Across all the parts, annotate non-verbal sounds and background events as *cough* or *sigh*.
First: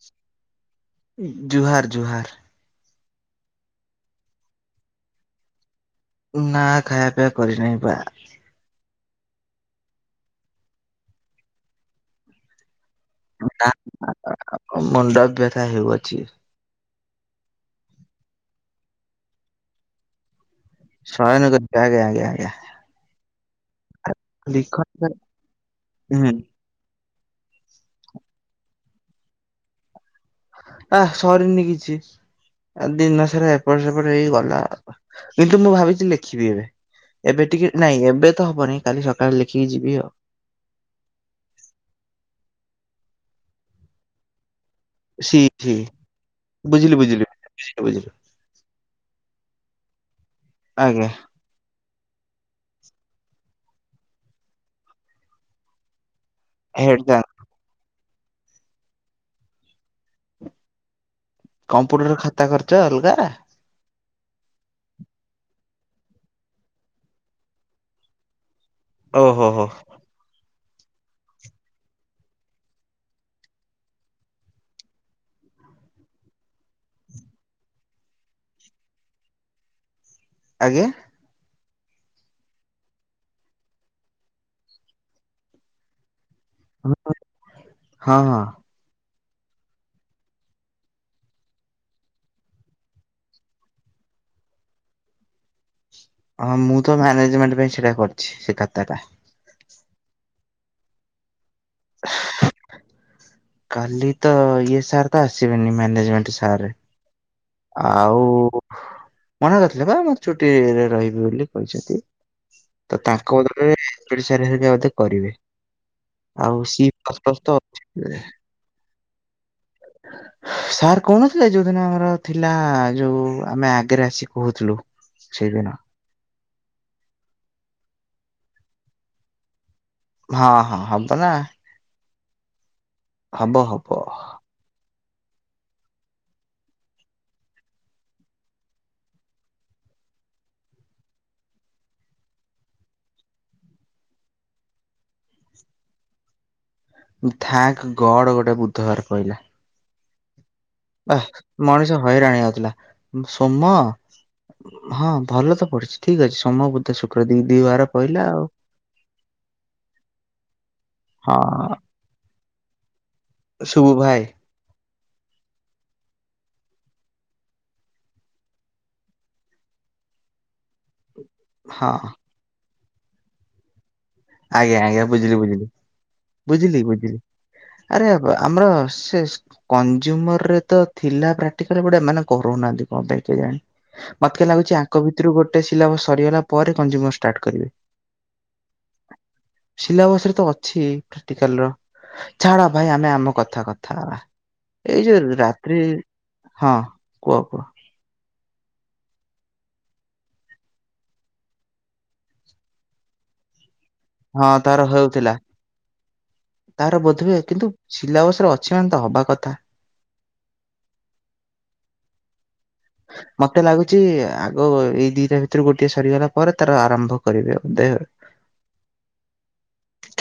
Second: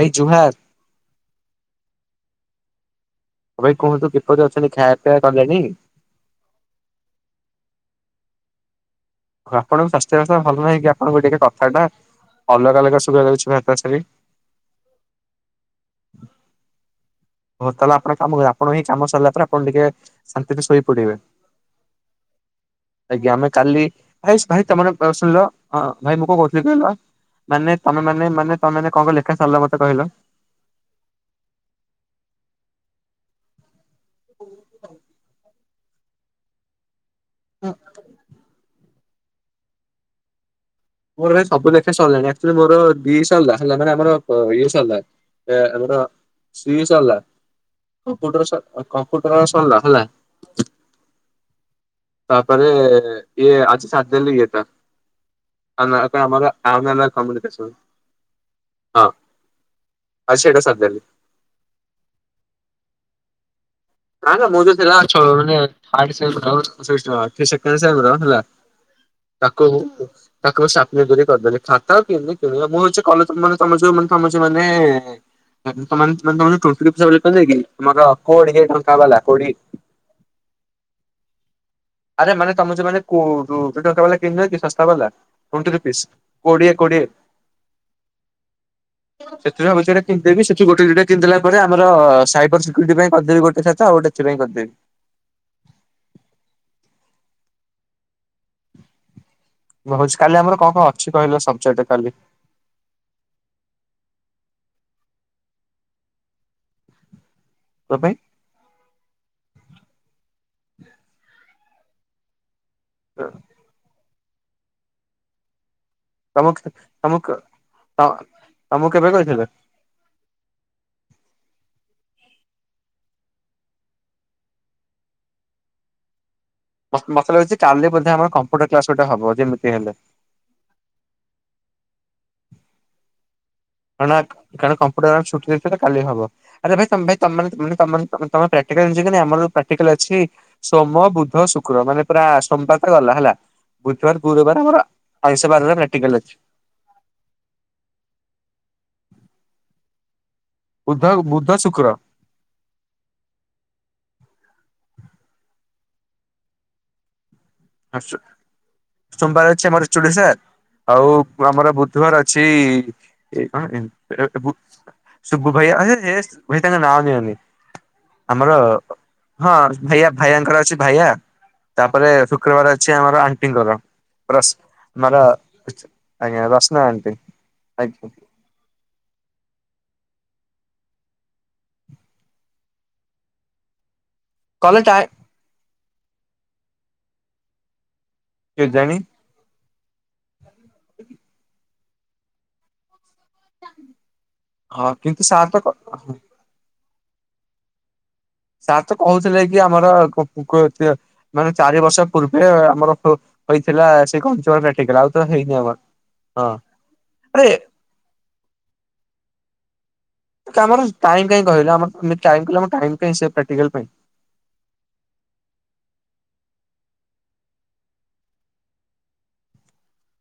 I ଜୁହାର୍ ଜୁହାର୍ ଜୁହାର୍। ଓ ଭାଇ କୁହନ୍ତୁ ଦୀପରେ ଅଛନ୍ତି ଖାଇଆ ପିଇବା କଲେଣି ନାଁ ଖାଇଆ ପିଆ କରିନାଇଁ ବା ଆ ଆପଣଙ୍କ୍ ସ୍ୱାସ୍ଥ୍ୟ ବସ୍ଥା ଭଲ ନାହିଁ କି ଆପଣଙ୍କୁ ଟିକେ କଥାଟା ଅଲଗା ଅଲଗା ସୁ *unintelligible* ମୁଣ୍ଡବ୍ୟଥା ହେଉଅଛି। ଓ ତାଲେ ଆପଣ କାମକୁ ଜାନ୍ ଆପଣ ହିଁ ଚାମ ସରିଲା ପରେ ଆପଣ ଟିକେ ଆନ୍ତିରେ ଶୋଇ ପଡ଼ିବେ, ଶୟନ କରି ଆଜ୍ଞା ଆଜ୍ଞା ଆଜ୍ଞା ଆଜ୍ଞା ଆମେ କାଲି ଭାଇସ୍ ଭାଇ ଲିଖ ତମର ପାର୍ଶଲ୍ଵ ଅଁ ଭାଇ ମୁଁ ହୁଁ କଣ୍ କଉଥିଲି କି ଆଁ ମାନେ ତମେ ମାନେ ମାନେ ତମେନେ କଣ କଁ ଲେଖା ସାର୍ଲ ମତେ କହିଲ। ଆ ସରିନି କିଛି ଆ ଦିନ ସରା ଏପଟ୍ ସେ *unintelligible* ଗଲା କିନ୍ତୁ ମୁଁ ଭାବିଥିଲ୍ ଲେଖିବି ଏବେ ଏବେ ଟିକେ ନାଇଁ ଏବେ ତ ହବନି କାଲି ସକାଳ୍ ଲେଖିକି ଯିବି ଆଉ। ମୋର ରେ ସବୁ ଲେଖା ସରିଲାଣି ଆକ୍ଚୁଲି ମୋର ଦି ସର୍ଲା ହେଲା ମାନେ ଆମର କ ଇ *unintelligible* ସି ଏ ସି ଆମର ଶ୍ରୀ ବୁଝିଲି ସରିଲା ବୁଝିଲି ବୁଝିଲି ବୁଝିଲି କମ୍ପୁଟର ସ କମ୍ପୁଟର ସରିଲା ହେଲା ଆଜ୍ଞା। ପାପାରେ ଇଏ ଆଜି ସାତ୍ ଦିନ୍ ୟେ ତା ଆନାଆ କାଇଁ ଆମରା ଆମନା ହେଟା କମୁନିକେସନ୍ ଆଁ ଆଇ ସେଇଟା ସାର୍ଦେଲି। କମ୍ପୁଟର୍ ଖାତା କରିଚ ଅଲଗା? ହାଁ ନାଁ ମୁଁ ଯ ଥିଲାଛ୍ ଅଛ ମାନେ *unintelligible* ହେଲା। ଓହୋ ହୋ ତାକୁ ବୁ ତାକୁ କରିଦେବେ ଖାତା *unintelligible* ତମେ ସବୁ ମାନେ ଏଁ ଲୋକମାନେ ତେମାନେ ତମର ଟୁଇଣ୍ଟି ହିସାବ ରେ କି ମୋର କୋଡ଼ିଏ ଟଙ୍କା ବାଲା କୋଡ଼ି ଆଜ୍ଞା। ଆରେ ମାନେ ତମେ ଯୋମାନେ କୋ ଡୋ ସେ ଟଙ୍କା ବାଲା କିିନ୍ ଦେବା କି ଶସ୍ତା ବାଲା ଟୁଇଣ୍ଟି ରୁପିସ୍ କୋଡିଏ କୋଡିଏ *unintelligible* ହଁ ଅଁ ସେତିରୁ ଆବଶ୍ୟଟା କିନ୍ ଦେବି ସେଥି ଗୋଟେ ଦିଟା କିନ୍ ଦେଲା ପରେ ଆମର ସାଇ ପର୍ସିକ୍ୟୁରିଟି ପାଇଁ କର୍ଦେବି ଗୋଟେ ଥର୍ ତା ଗୋଟେଥି ପାଇଁ କର୍ ଦେବି ଅଁ ମୁଁ ତ ମ୍ୟାନେଜ୍ମେଣ୍ଟ ପାଇଁ ଛିଡ଼ା କର୍ଛି ସେ ଖାତାଟା କହୁଛି କାଲି ଆମର କଣ୍ କଣ୍ ଅଛି କହିଲ ସବ୍ଜେଟ୍ କାଲି କାଲି ତ ଇଏ ସାର୍ ତ ଆସିବେନି ମ୍ୟାନେଜ୍ମେଣ୍ଟ୍ ସାର୍ ତୋ ପାଇଁ ଆଉ ମନା କର୍ ଥିଲେ ବା ମୁଁ ଛୁଟି ୟେ ରେ ରହିବୁ ବୋଲି ତ ତାଙ୍କ ବଦଳରେ ଓଡିଶାରେ ମଧ୍ୟ କରିବେ ତମୁକ୍ ଆଉ ସି ପ୍ଲସ୍ ତମୁକ୍ ପ୍ଲସ୍ ତ ଅଛି। ତ ତମୁକ୍ କେବେ କହିଥିଲେ ସାର୍ କଉନଥିଲେ ଯୋଉଦିନ ଆମର ଥିଲା ଯୋଉ ଆମେ ଆଗେରେ ଆସିି ପହଚିଲୁ ସେଦିନ ମସ୍ତ୍ ମତେ ଲାଗୁଛି କାଲି ବୋଧେ ଆମର କମ୍ପ୍ୟୁଟର୍ କ୍ଲାସ ଗୋଟେ ହବ ଯେମ୍ତି ହେଲେ ହଁ ହଁ ହବ ନାଁ କଣ ଆକ୍ କାଣା କାମ *unintelligible* ସ୍ଛି ସୋମ ବୁଦ୍ଧ ଶୁକ୍ର ମାନେ ପୁରା ସୋମ୍ପାତ୍ ରେ ଗଲା ହେଲା ବୁଧ୍ବାର ଗୁରୁବାରେ ମୋର ଆୟୁଷ ବାରରେ ମେଟିକାଲ୍ ଅଛି। ଥାକ୍ ଗଡ଼୍ ଗୋଟେ ବୁଧବାର ପଇଲା। ବୁଧ ଆଃ ବୁଧ ଶୁକ୍ର ମଣିଷ ହଇରାଣ ୟାଉଥିଲା ସୋମ ହଁ ଭଲ ତ ପଢ଼ୁଛି ଠିକ୍ ଅଛି ସୋମ ବୁଧ ଶୁକ୍ର ଦି ଦି ବାର ଆଶ୍ଚ ପଇଲା ଆଉ ସୋମବାର୍ ଅଛି ଆମର୍ ଚୁଡିଶାର୍ ଆଉ ହଁ ଆମର ବୁଧବାର ଅଛି ସେଇଇ କଣ ସୁବୁ ଭାଇ ଏସବୁ ଶୁଗ୍ୁ ଭାଇ ସେ ଭାଇ ତାଙ୍କ ନାଁ ନିଅନି *unintelligible* ଆମର ହଁ ଭାଇୟା ଭାଇଙ୍କର ଅଛି ଭାଇୟା ହଁ ତାପରେ ଶୁକ୍ରବାର ଅଛି ଆମର ଆଣ୍ଟିଙ୍କର। ଆଜ୍ଞା ଆଜ୍ଞା ମର ବୁଝିଲି ବୁଝିଲି ବୁଝିଲି ଭସନ ଆଣିନ୍ତି ବୁଝିଲି *unintelligible* ଆରେ ଆମର ସେ କଂଜୁମରରେ ତ ଥିଲା ପ୍ରାକ୍ଟିକାଲ ବଟ୍ ଏମାନେ କରଉନାହାନ୍ତି କଣ ପାଇଁ କେଜାଣି? ମତେ ଲାଗୁଛି କଲେ ଟା ଆଙ୍କ ଭିତରୁ ଗୋଟେ ସିଲାବସ ସରିଗଲା ପରେ କଂଜୁମର ଷ୍ଟାର୍ଟ କରିବେ। କେ ଜାଣି? ସିଲାବସ ରେ ତ ଅଛି ପ୍ରାକ୍ଟିକାଲ ର ଛାଡ ଭାଇ ଆମେ ଆମକୁ କଥା କଥା ହଁ ଏଇ କିନ୍ତୁ ଯୋଉ ସାର୍ ତ ରାତ୍ରି ହଁ କୁହ କୁହ ସାର୍ ତ କହୁଥିଲେ କି ଆମର କ - କ - ମାନେ ଚାରି ବର୍ଷ ପୂର୍ବେ ଆମର ଥିଲା ସେ ହଁ ତାର କଞ୍ଚରାଠଲା ଆଉ ତ ହେଉଥିଲା। ହେଇନି ଆମର ତାର ବୋଧହୁଏ ହଁରେ କିନ୍ତୁ *unintelligible* ସିଲାବସରେ ଅଛି ତ ହେବା କଥା। ଆମର ଟାଇମ କାଇହିଁ କହିଲା ଆମର ଟାଇମ କହିଲ ମତେତେ ଲାଗୁଛି ଆଗ ଏଇ ଦିଟା ଭିତରୁ ଗୋଟିଏ ସରିଗଲେ ପରେ ତାର ଆରମ୍ଭ କରିବେ ବୋଧେ।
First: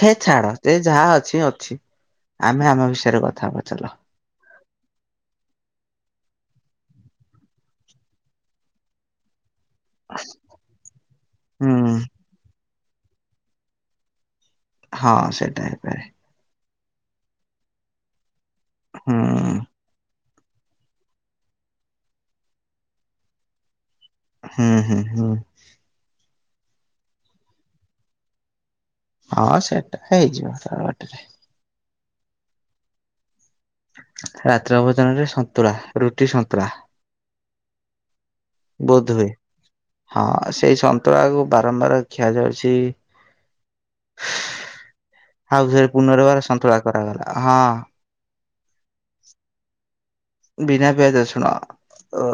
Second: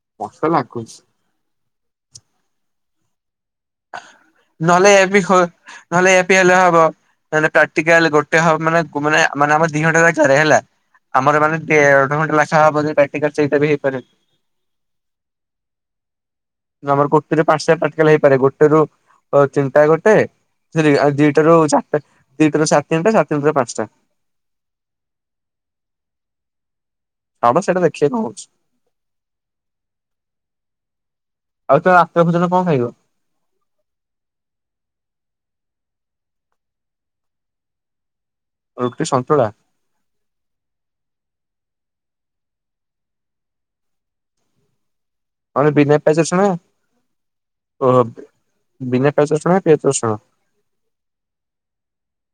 ହେ ମତେ ଛାଡ ସେ ଲାଗୁଛି ଯାହା ଅଛି ଅଛି ଆମେ ଆମ ବିଷୟରେ କଥାହେବା। ନହେଲେ ଏପି ହେବ ନହେଲେ ଏପି ହେଲେ ହବ ମାନେ ପ୍ରାକ୍ଟିକାଲ ଗୋଟେ ହ ମାନେ- ମାନେ -ମାନେମ ଦି ଘଣ୍ଟାରେ ଥରେ ହେଲା ଆମର ମାନେ ହୁଁ ଅଧଘଣ୍ଟା ଲେଖା ହବନା ସେଇଟା ବି ହେଇପାରେ। ହଁ ସେଟା ହେଇପାରେ। ଆମର ଗୋଟରେ ପାଞ୍ଚ ପ୍ରାକ୍ଟିକାଲ ହେଇପାରେ ଗୋଟେରୁ ହୁଁ ଚିନ୍ତା ଗୋଟେ ସେ ଦିଟାରୁ ଚାରିଟା ଦିଟାରୁ ସାଢ଼େ ତିନିଟା - ସାଢ଼େ ତିନିଟାରୁ ପାଞ୍ଚଟା। ହୁଁ ହୁଁ ହୁଁ। ହଁ ବା ସେଇଟା ଦେଖିବା କଣ ହଉଛି। ହଁ ସେଟା ହେଇଯିବ ତା ବାଟରେ। ଆଉ ତ ଆତତା ଭୋଜନ କଣ ଖାଇବ? ରାତ୍ର ଅବଦାନାରେ ସନ୍ତଳା ରୁଟି ସନ୍ତଳା। ରୁଟି ବୋଧହୁଏ ସନ୍ତୁଳା ହଁ ସେଇ ସନ୍ତଳାକୁ ବାରମ୍ବାର ଖିଆ ଯାଉଛି ମାନେ ହାଉସରେ ବିନା ପିଆଜ ରସୁଣ ପୁନର୍ବାର ସନ୍ତୁଳା କରାଗଲା ହଁ। ଓହୋ ବିନା ପିଆଜ ରସୁଣ ନା ପିଆଜ ରସୁଣ ବିନା ପିଆଜରସୁଣ ଅ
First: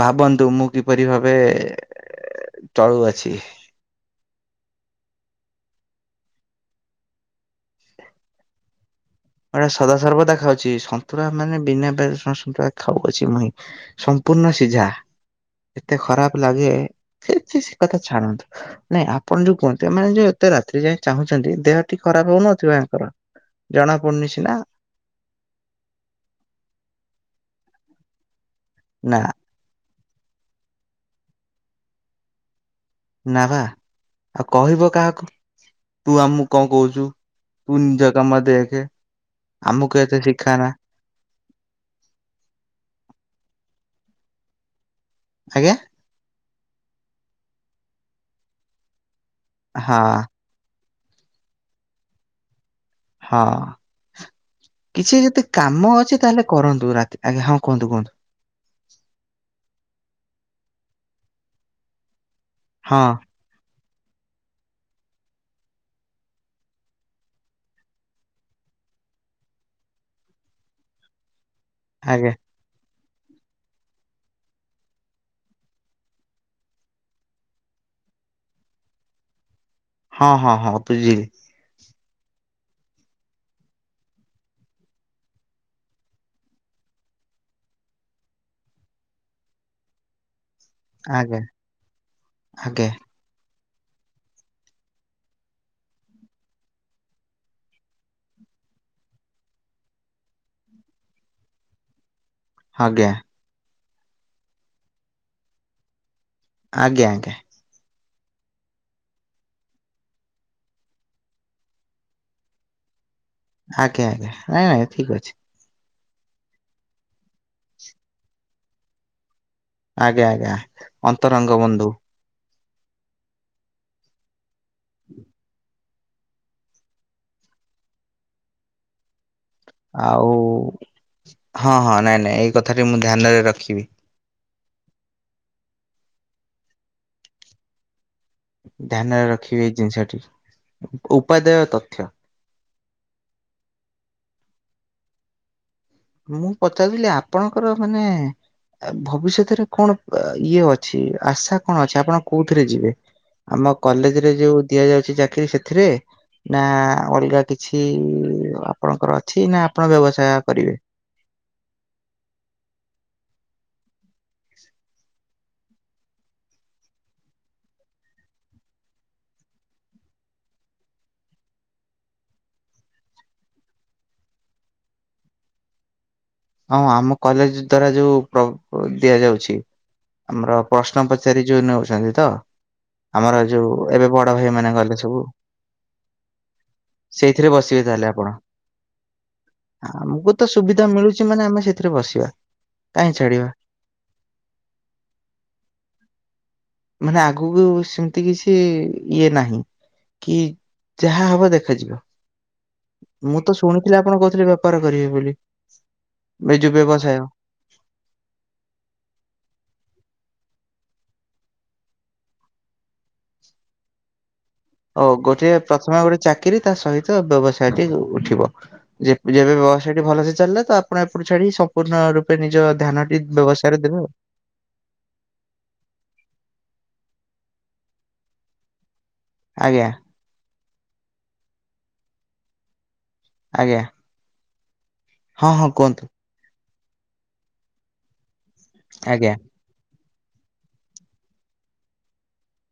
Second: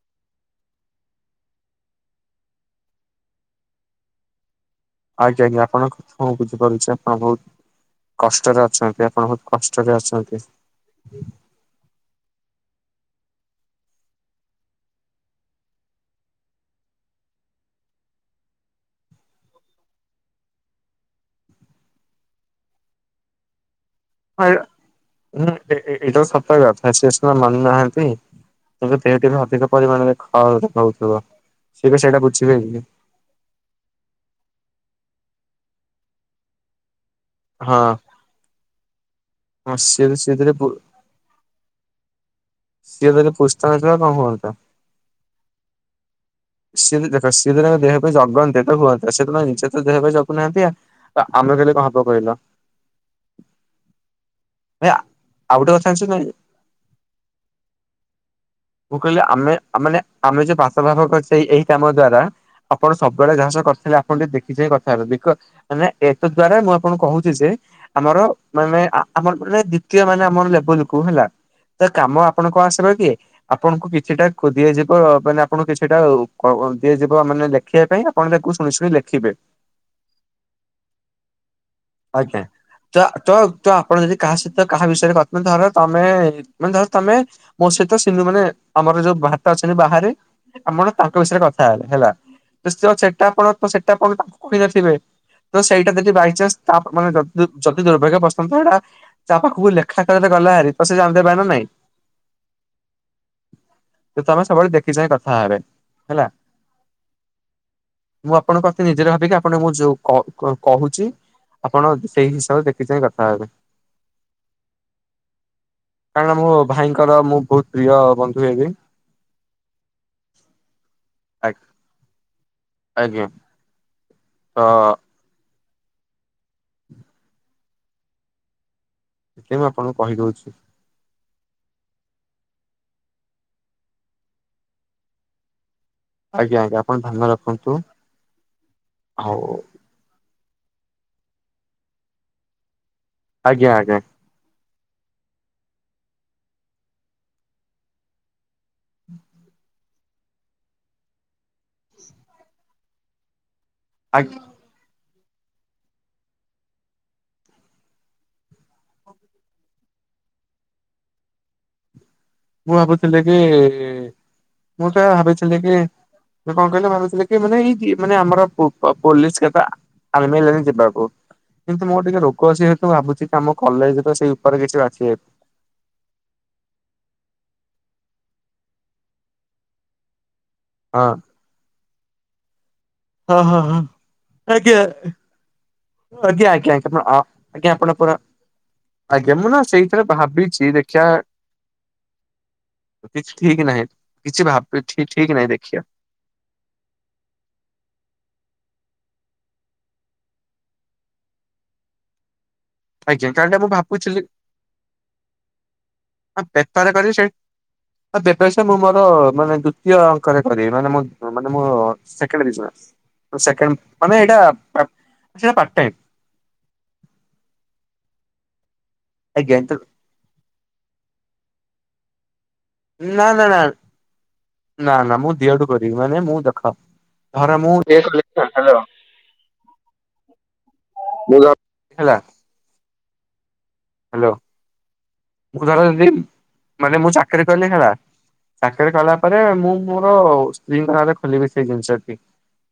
ଭାବନ୍ତୁ ମୁଁ କିପରି ଭାବେ ଚଳୁଅଛି। ଆଜ୍ଞା ଆଜ୍ଞା ଆପଣଙ୍କ କଥା ମୁଁ ବୁଝିପାରୁଛି ଆପଣ ବହୁତ କଷ୍ଟରେ ଅଛନ୍ତି। ଆପଣ ବହୁତ ଏଗୁଡ଼ା କଷ୍ଟରେ ସଦାସର୍ବଦା ଅଛନ୍ତି। ଖାଉଛି ସନ୍ତୁଳା ମାନେ ବିନା ପିଆଜ ରସୁଣ ଖାଉ ଅଛି ମୁଇଁ ସମ୍ପୂର୍ଣ୍ଣ ସିଝା। ଏତେ ଖରାପ ଲାଗେ ସେ ସେ କଥା ଛାଣନ୍ତୁ ନାଇଁ ଆପଣ ଯୋଉ କୁହନ୍ତୁ ମାନେ ଯୋଉ ଏତେ ରାତ୍ରି ଯାଇ ଚାହୁଁଛନ୍ତି ଦେହ ଟିକେ ଖରାପ ହଉନଥିବ ୟାଙ୍କର ଜଣା ପଡୁନି ହ ସିନା ହଁ ଏଟା ସତ କଥା ସେ ସିନା ମାନୁନାହାଁନ୍ତି। ଦେହଟି ନା ବି ଅଧିକ ପରିମାଣରେ ଖରାପ ହେଉଥିବ ସେ ସେଇଟା ବୁଝିବେନି। ନାବା ଆଉ କହିବ କାହାକୁ ତୁ ଆମକୁ କଣ କହୁଛୁ। ହଁ ତୁ ନିଜ କାମ ଦେଖେ। ହଁ ଆମକୁ ସିଏ ଯଦି ଏତେ ସିଏ ଯଦି ପୁ ଶିଖାନା। ସିଏ ତାହଲେ ପୁସ୍ତାଥିଲା କଣ କରତା *unintelligible* ଆଜ୍ଞା। ସିଏ ଦେଖ ସିଏଦିନ ଦେହ ପାଇଁ ଜଗନ୍ତି ତ ହୁଅନ୍ତା ସେଦିନ ନିଜେ ତ ଦେହ ହଁ ପାଇଁ ଜଗୁନାହାଁନ୍ତି ଆଉ ତ ଆମେ କହିଲେ କଣ ହବ କହିଲ। ହଁ। ଭାଇ କିଛି ଯଦି ଆଉ ଗୋଟେ କଥା କାମ ଜାଣିଛ ଅଛି ନା ତାହେଲେ କରନ୍ତୁ। ରାତି ଆଜ୍ଞା ହଁ, କୁହନ୍ତୁ, କୁହନ୍ତୁ। ମୁଁ କହିଲେ ଆମେ। ଆାମେ ମାନେ। *unintelligible* ଆପଣ ହଁ ଟିକେ ଦେଖି କଥା ହେବେ। ମାନେ ଏତତ୍ ଦ୍ଵାରା ମୁଁ ଆପଣଙ୍କୁ କହୁଛି ଯେ, ଆମର ମାନେ। ଆମର ମାନେ, ଦ୍ଵିତୀୟ ମାନେ, ଆମର ଲେବଲ କୁ ହେଲା। ତ କାମ ଆଜ୍ଞା। ଆପଣଙ୍କ ଆସିବ କି, ଆପଣଙ୍କୁ କିଛିଟା ଦିଆଯିବ ମାନେ ଆପଣଙ୍କୁ କିଛିଟା। ଦିଆଯିବ ମାନେ ଲେଖିବା ପାଇଁ। ଆପଣ ତାକୁ ଶୁଣି, ଶୁଣି ଲେଖିବେ। ହଁ, ହଁ, ହଁ, ବୁଝିଲି। ଆଜ୍ଞା। ତ, ତ, ତ, ଆପଣ ଯଦି କାହା ସହିତ କାହା ବିଷୟରେ କଥା ଧର ତମେ ମାନେ ଧର ତମେ ମୋ। *unintelligible* ତାଙ୍କ ଆଜ୍ଞା ବିଷୟରେ କଥା ହେଲେ ହେଲା। ଆଜ୍ଞା ସେଟା ଆପଣ, ସେଟା ଆପଣ ତ କହିନଥିବେ। ତ ସେଇଟା ଯଦି ବାଇଚନ୍ସ। ତ ଯଦି ଦୁର୍ଭାଗ୍ୟ ବର୍ସନ୍ତ ସେଇଟା ତା ପାଖକୁ ଲେଖା ଗଲା *unintelligible* ଆଜ୍ଞା। ତ ତମେ ସବୁବେଳେ ଦେଖି ଚାହିଁ କଥା ହେବେ। ହେଲା। ଆଜ୍ଞା, ଆଜ୍ଞା। ମୁଁ ଆପଣଙ୍କ କଥା ନିଜର ଭାବିକି ଆପଣଙ୍କୁ ମୁଁ ଯୋଉ କହୁଛି। ଆପଣ ସେଇ ହିସାବରେ ଦେଖି ଚାହିଁ କଥା ହେବେ। ଆଜ୍ଞା, ଆଜ୍ଞା। ‌ନାଇଁ, ନାଇଁ। ଠିକ ଅଛି। କାରଣ ମୋ ଭାଇଙ୍କର ମୁଁ ବହୁତ ପ୍ରିୟ ବନ୍ଧୁ ହେବି। ଆଜ୍ଞା, ଆଜ୍ଞା। ଅନ୍ତରଙ୍ଗ ବନ୍ଧୁ। ଆଜ୍ଞା। ହଁ। ଏଥି ମୁଁ ଆପଣଙ୍କୁ ଆଉ କହିଦଉଛି। ହଁ, ହଁ। ନାଇଁ, ନାଇଁ। ଏଇ କଥା ଟି ମୁଁ ଧ୍ୟାନରେ ରଖିବି। ଆଜ୍ଞା, ଆଜ୍ଞା। ଆପଣ ଧ୍ୟାନ ରଖନ୍ତୁ। ଧ୍ୟାନରେ ଆଉ ରଖିବି ଏଇ ଜିନିଷଟି। ଉପାଦେୟ ତଥ୍ୟ। ଆଜ୍ଞା, ଆଜ୍ଞା। ମୁଁ, ପଚାରୁଥିଲି ଆପଣଙ୍କର ମାନେ ଭବିଷ୍ୟତରେ କଣ ଇଏ ଅଛି। ଆଶା କଣ ଅଛି। ଆପଣ କୋଉଥିରେ ଯିବେ? ଆମ କଲେଜ ରେ ଆଜ୍ଞା ଯୋଉ ଦିଆଯାଉଛି ଚାକିରିୀ ସେଥିରେ? ନା ଅଲଗା କିଛି ଆପଣଙ୍କର ଅଛି? ନା ଆପଣ ବ୍ୟବସାୟ କରିବେ? ମୁଁ ଭାବୁଥିଲି କି? ମୁଁ ତ ଭାବିଥିଲି କି? ମୁଁ କଣ କହିଲା ଭାବୁଥିଲିକି ପୋଲିସ। *inaudible* କିନ୍ତୁ ମୋର ଟିକେ ରୋଗ ଅଛି ଯେହେତୁ। ଭାବୁଛି କି ଆମ କଲେଜ ତ ସେଇ ଉପରେ କିଛି ବାଛି ନେବି। ହଁ, ଆମ କଲେଜ ଦ୍ଵାରା ଯୋଉ ଦିଆଯାଉଛି। ଆମର ହଁ ପ୍ରଶ୍ନ ପଚାରି ଯୋଉ ନେଉଛନ୍ତି ତ! ହଁ ଆମର ହଁ ଯୋଉ ହଁ ଏବେ ବଡ ଭାଇ ଆଜ୍ଞା ମାନେ ଗଲେ ସବୁ। ଆଜ୍ଞା, ଆଜ୍ଞା, ସେଇଥିରେ ଆଜ୍ଞା, ବସିବେ ଆପଣ ତାହେଲେ ପୁରା। ଆଜ୍ଞା, ମୁଁ ନା ସେଇଥିରେ ଆମକୁ ତ ଭାବିଛି ସୁବିଧା ଦେଖିବା। ମିଳୁଛି ମାନେ ଆମେ ସେଥିରେ ବସିବା। କାହିଁ କିଛି ଛାଡିବା। ଠିକ୍ ନାହିଁ। କିଛି ଠିକ୍ ନାହିଁ, ଦେଖିିବା। ମାନେ ଆଗକୁ ସେମିତି କିଛି ଇଏ ନାହିଁ। କି, ଯାହା ହବ ଦେଖାଯିବ। ଆଜ୍ଞା ମୁଁ କାହିଁକି ତ ନା ଶୁଣିଥିଲି, ଭାବୁଥିଲି ଆପଣ କହୁଥିଲେ ବେପାର କରିବେ ବୋଲି। ଏ ଯୋଉ ବେପାର କରିବି। ବ୍ୟବସାୟ ସେଇ ବେପାର। ସେ ମୁଁ, ମୋର ମାନେ ଦ୍ଵିତୀୟ ଅଙ୍କରେ। କରିବି ମାନେ ଏଇଟା ମୋର ସେକେଇଣ୍ଡ ବିଚୁନେସ। ଓ ଗୋଟେ, ପ୍ରଥମେ ଗୋଟେ ଚାକିରି। ତା ସହିତ ବ୍ୟବସାୟଟି ଉଠିବ। ଯେବେ ଆଜ୍ଞା ତ ବ୍ୟବସାୟ ଟି ଭଲସେ ଚାଲିଲ ତ ଆପଣ ଏପଟୁ ଛାଡିି ସମ୍ପୂର୍ଣ୍ଣ। ନିଜ ଧ୍ୟାନଟି ନା ନା ନା ବ୍ୟବସାୟରେ ଦେବେ ଆଉ। ନା ନା ମୁଁ ଦିହଠୁ କରିବି ମାନେ ମୁଁ ଦେଖା ଧରେ ମୁଁ କଲ *unintelligible* ଆଜ୍ଞା। ବଲା ହେଲା। ଆଜ୍ଞା। ହ୍ୟାଲୋ ହଁ ମୁଁ ହଁ କୁହନ୍ତୁ ଧରି ମାନେ ମୁଁ ଚାକିରି କଲି ହେଲା। ଚାକିରି କଲା ଆଜ୍ଞା ପରେ ମୁଁ ମୋର ସ୍ତ୍ରୀଙ୍କ ନାରେ ଖୋଲିବି ସେଇ ଜିନିଷଟି।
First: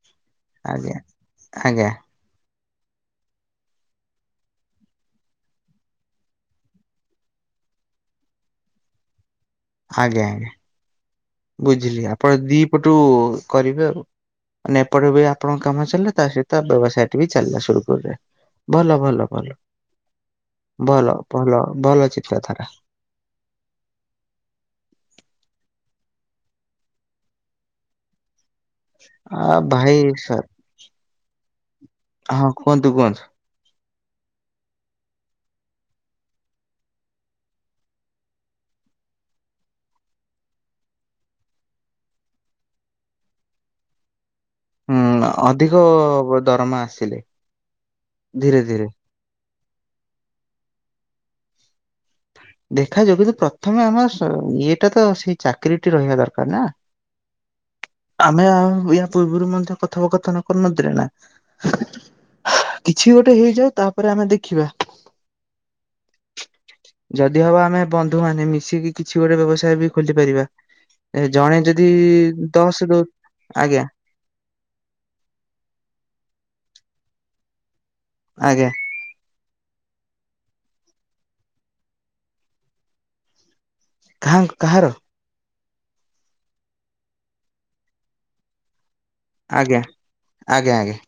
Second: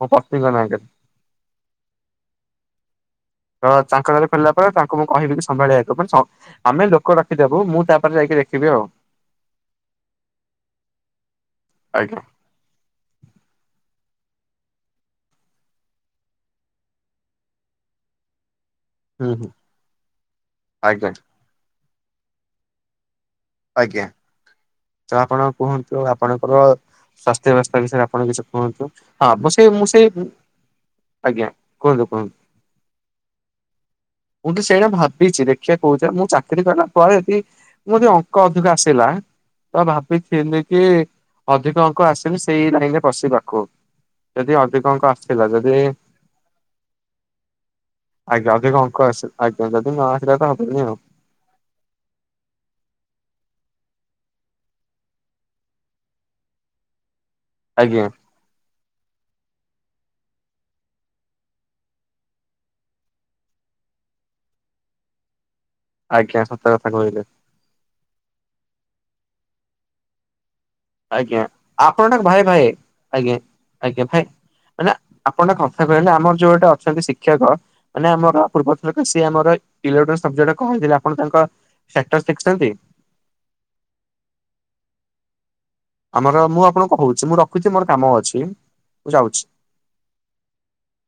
ମୋ ପତ୍ନୀଙ୍କ ନାଁରେ ଆଜ୍ଞା ଆଜ୍ଞା। ତ ତାଙ୍କଡରେ ଫେରିଲା ପରେ ତାଙ୍କୁ ମୁଁ କହିବି ସମ୍ଭାଳିିବା ଯଥିଲି। ଲୋକ ଆମେ ଲୋକ ରଖିଦବୁ ମୁଁ ତାପରେ ଯାଇକି ଦେଖିବି ଆଉ। ଆଜ୍ଞା ଆଜ୍ଞା। ବୁଝିଲି ଆଜ୍ଞା ଆପଣ ଦି ପଟୁ କରିବେ ଆଉ। ନ ଏପଟେ ବି ଆପଣଙ୍କ କାମ ଚାଲିଲା ତା ସହିତ ବ୍ୟବସାୟ ବି ଚାଲିଲା ସୁରୁପରୁରେ। ଭଲ ଭଲ ହୁଁ ହୁଁ ଭଲ ଆଜ୍ଞା ଭଲ ଭଲ ଭଲ ଚିନ୍ତା ଧାରା। ଆଜ୍ଞା। ତ ଆପଣ କୁହନ୍ତୁ ଆପଣଙ୍କର ସ୍୍ୱାସ୍ଥ୍ୟ ବ୍ୟବସ୍ଥା ବିଷୟରେ ଆପଣ କିଛି। କୁହନ୍ତୁ ହଁ ମୁଁ ଆ ସେ ମୁଁ ଭାଇ ସେଇ। ସାର୍ ଆଜ୍ଞା କୁହନ୍ତୁ କୁହନ୍ତୁ ହଁ କୁହନ୍ତୁ କୁହନ୍ତୁ। ମୁଁ ତ ସେଇଟା ଭାବିଛି ଦେଖିବା କହୁଛ ମୁଁ ଚାକିରି କଲା ପରେ ଯଦି ମୋର ଯ ଅଙ୍କ ଅଧିକ ଆସିଲା। ତ ଭାବିଛିମ କି ଅଧିକ ଅଙ୍କ ଆସନି ସେଇ ଲାଇନ ରେ ବଶିବାକୁ। ଯଦି ଅଧିକ ଅଙ୍କ ହୁଁ ଆସିଥିଲା ଅଧିକ ଯଦି ଦରମା ଆସିଲେ ଆଜ୍ଞା ଧୀରେ ଧୀରେ ଅଧିକ। ଆସି ଆଜ୍ଞା ଯଦି ନ ଆସିଲା ତ ଦେଖାଯାଉ କିନ୍ତୁ ପ୍ରଥମେ ଆମର ଇଏଟା ତ ସେଇ ଚାକିରିୀ ଟି ରହିବା ଦରକାର ନା। ଆଜ୍ଞା ଆମେ ଆ ଇ। ପୂର୍ବରୁ ମଧ୍ୟ କଥାବ କଥନ କରିନଥିଲେ ନା। କିଛି ଗୋଟେ ହେଇଯାଉ ତାପରେ ଆମେ ଦେଖିବା। ଆଜ୍ଞା ସ। ଯଦି ହବ ଆମେ ବନ୍ଧୁ ମାନେ ମିଶିକି କିଛି ଗୋଟେ ବ୍ୟବସାୟ ବି ଖୋଲି ପାରିବା। ଏ ଆଜ୍ଞା ଜଣେ ଯଦି ଆପଣ ଟା ଭାଇ ଭାଇ ଦଶ ଦଉ ଆଜ୍ଞା ଆଜ୍ଞା ଭାଇ। ମାନେ ଆପଣ ଟା କଥା କହିଲେ ଆମର ଯୋଉ ଗୋଟେ ଅଛନ୍ତି। ଶିକ୍ଷକ ମାନେ ଆମର ଆଜ୍ଞା ପୂର୍ବ ଲୋକ ସିଏ ଆମର ଇଟ କହିଥିଲେ ଆପଣ ତାଙ୍କ ସେକ୍ଟର ଶିଖଛନ୍ତି କା କାହାର? ଆମର ମୁଁ ଆପଣଙ୍କୁ କହୁଛି ମୁଁ ରଖୁଛି ମୋର କାମ ଅଛି। ଯାଉଛି। ଆଜ୍ଞା ଆଜ୍ଞା ଆଜ୍ଞା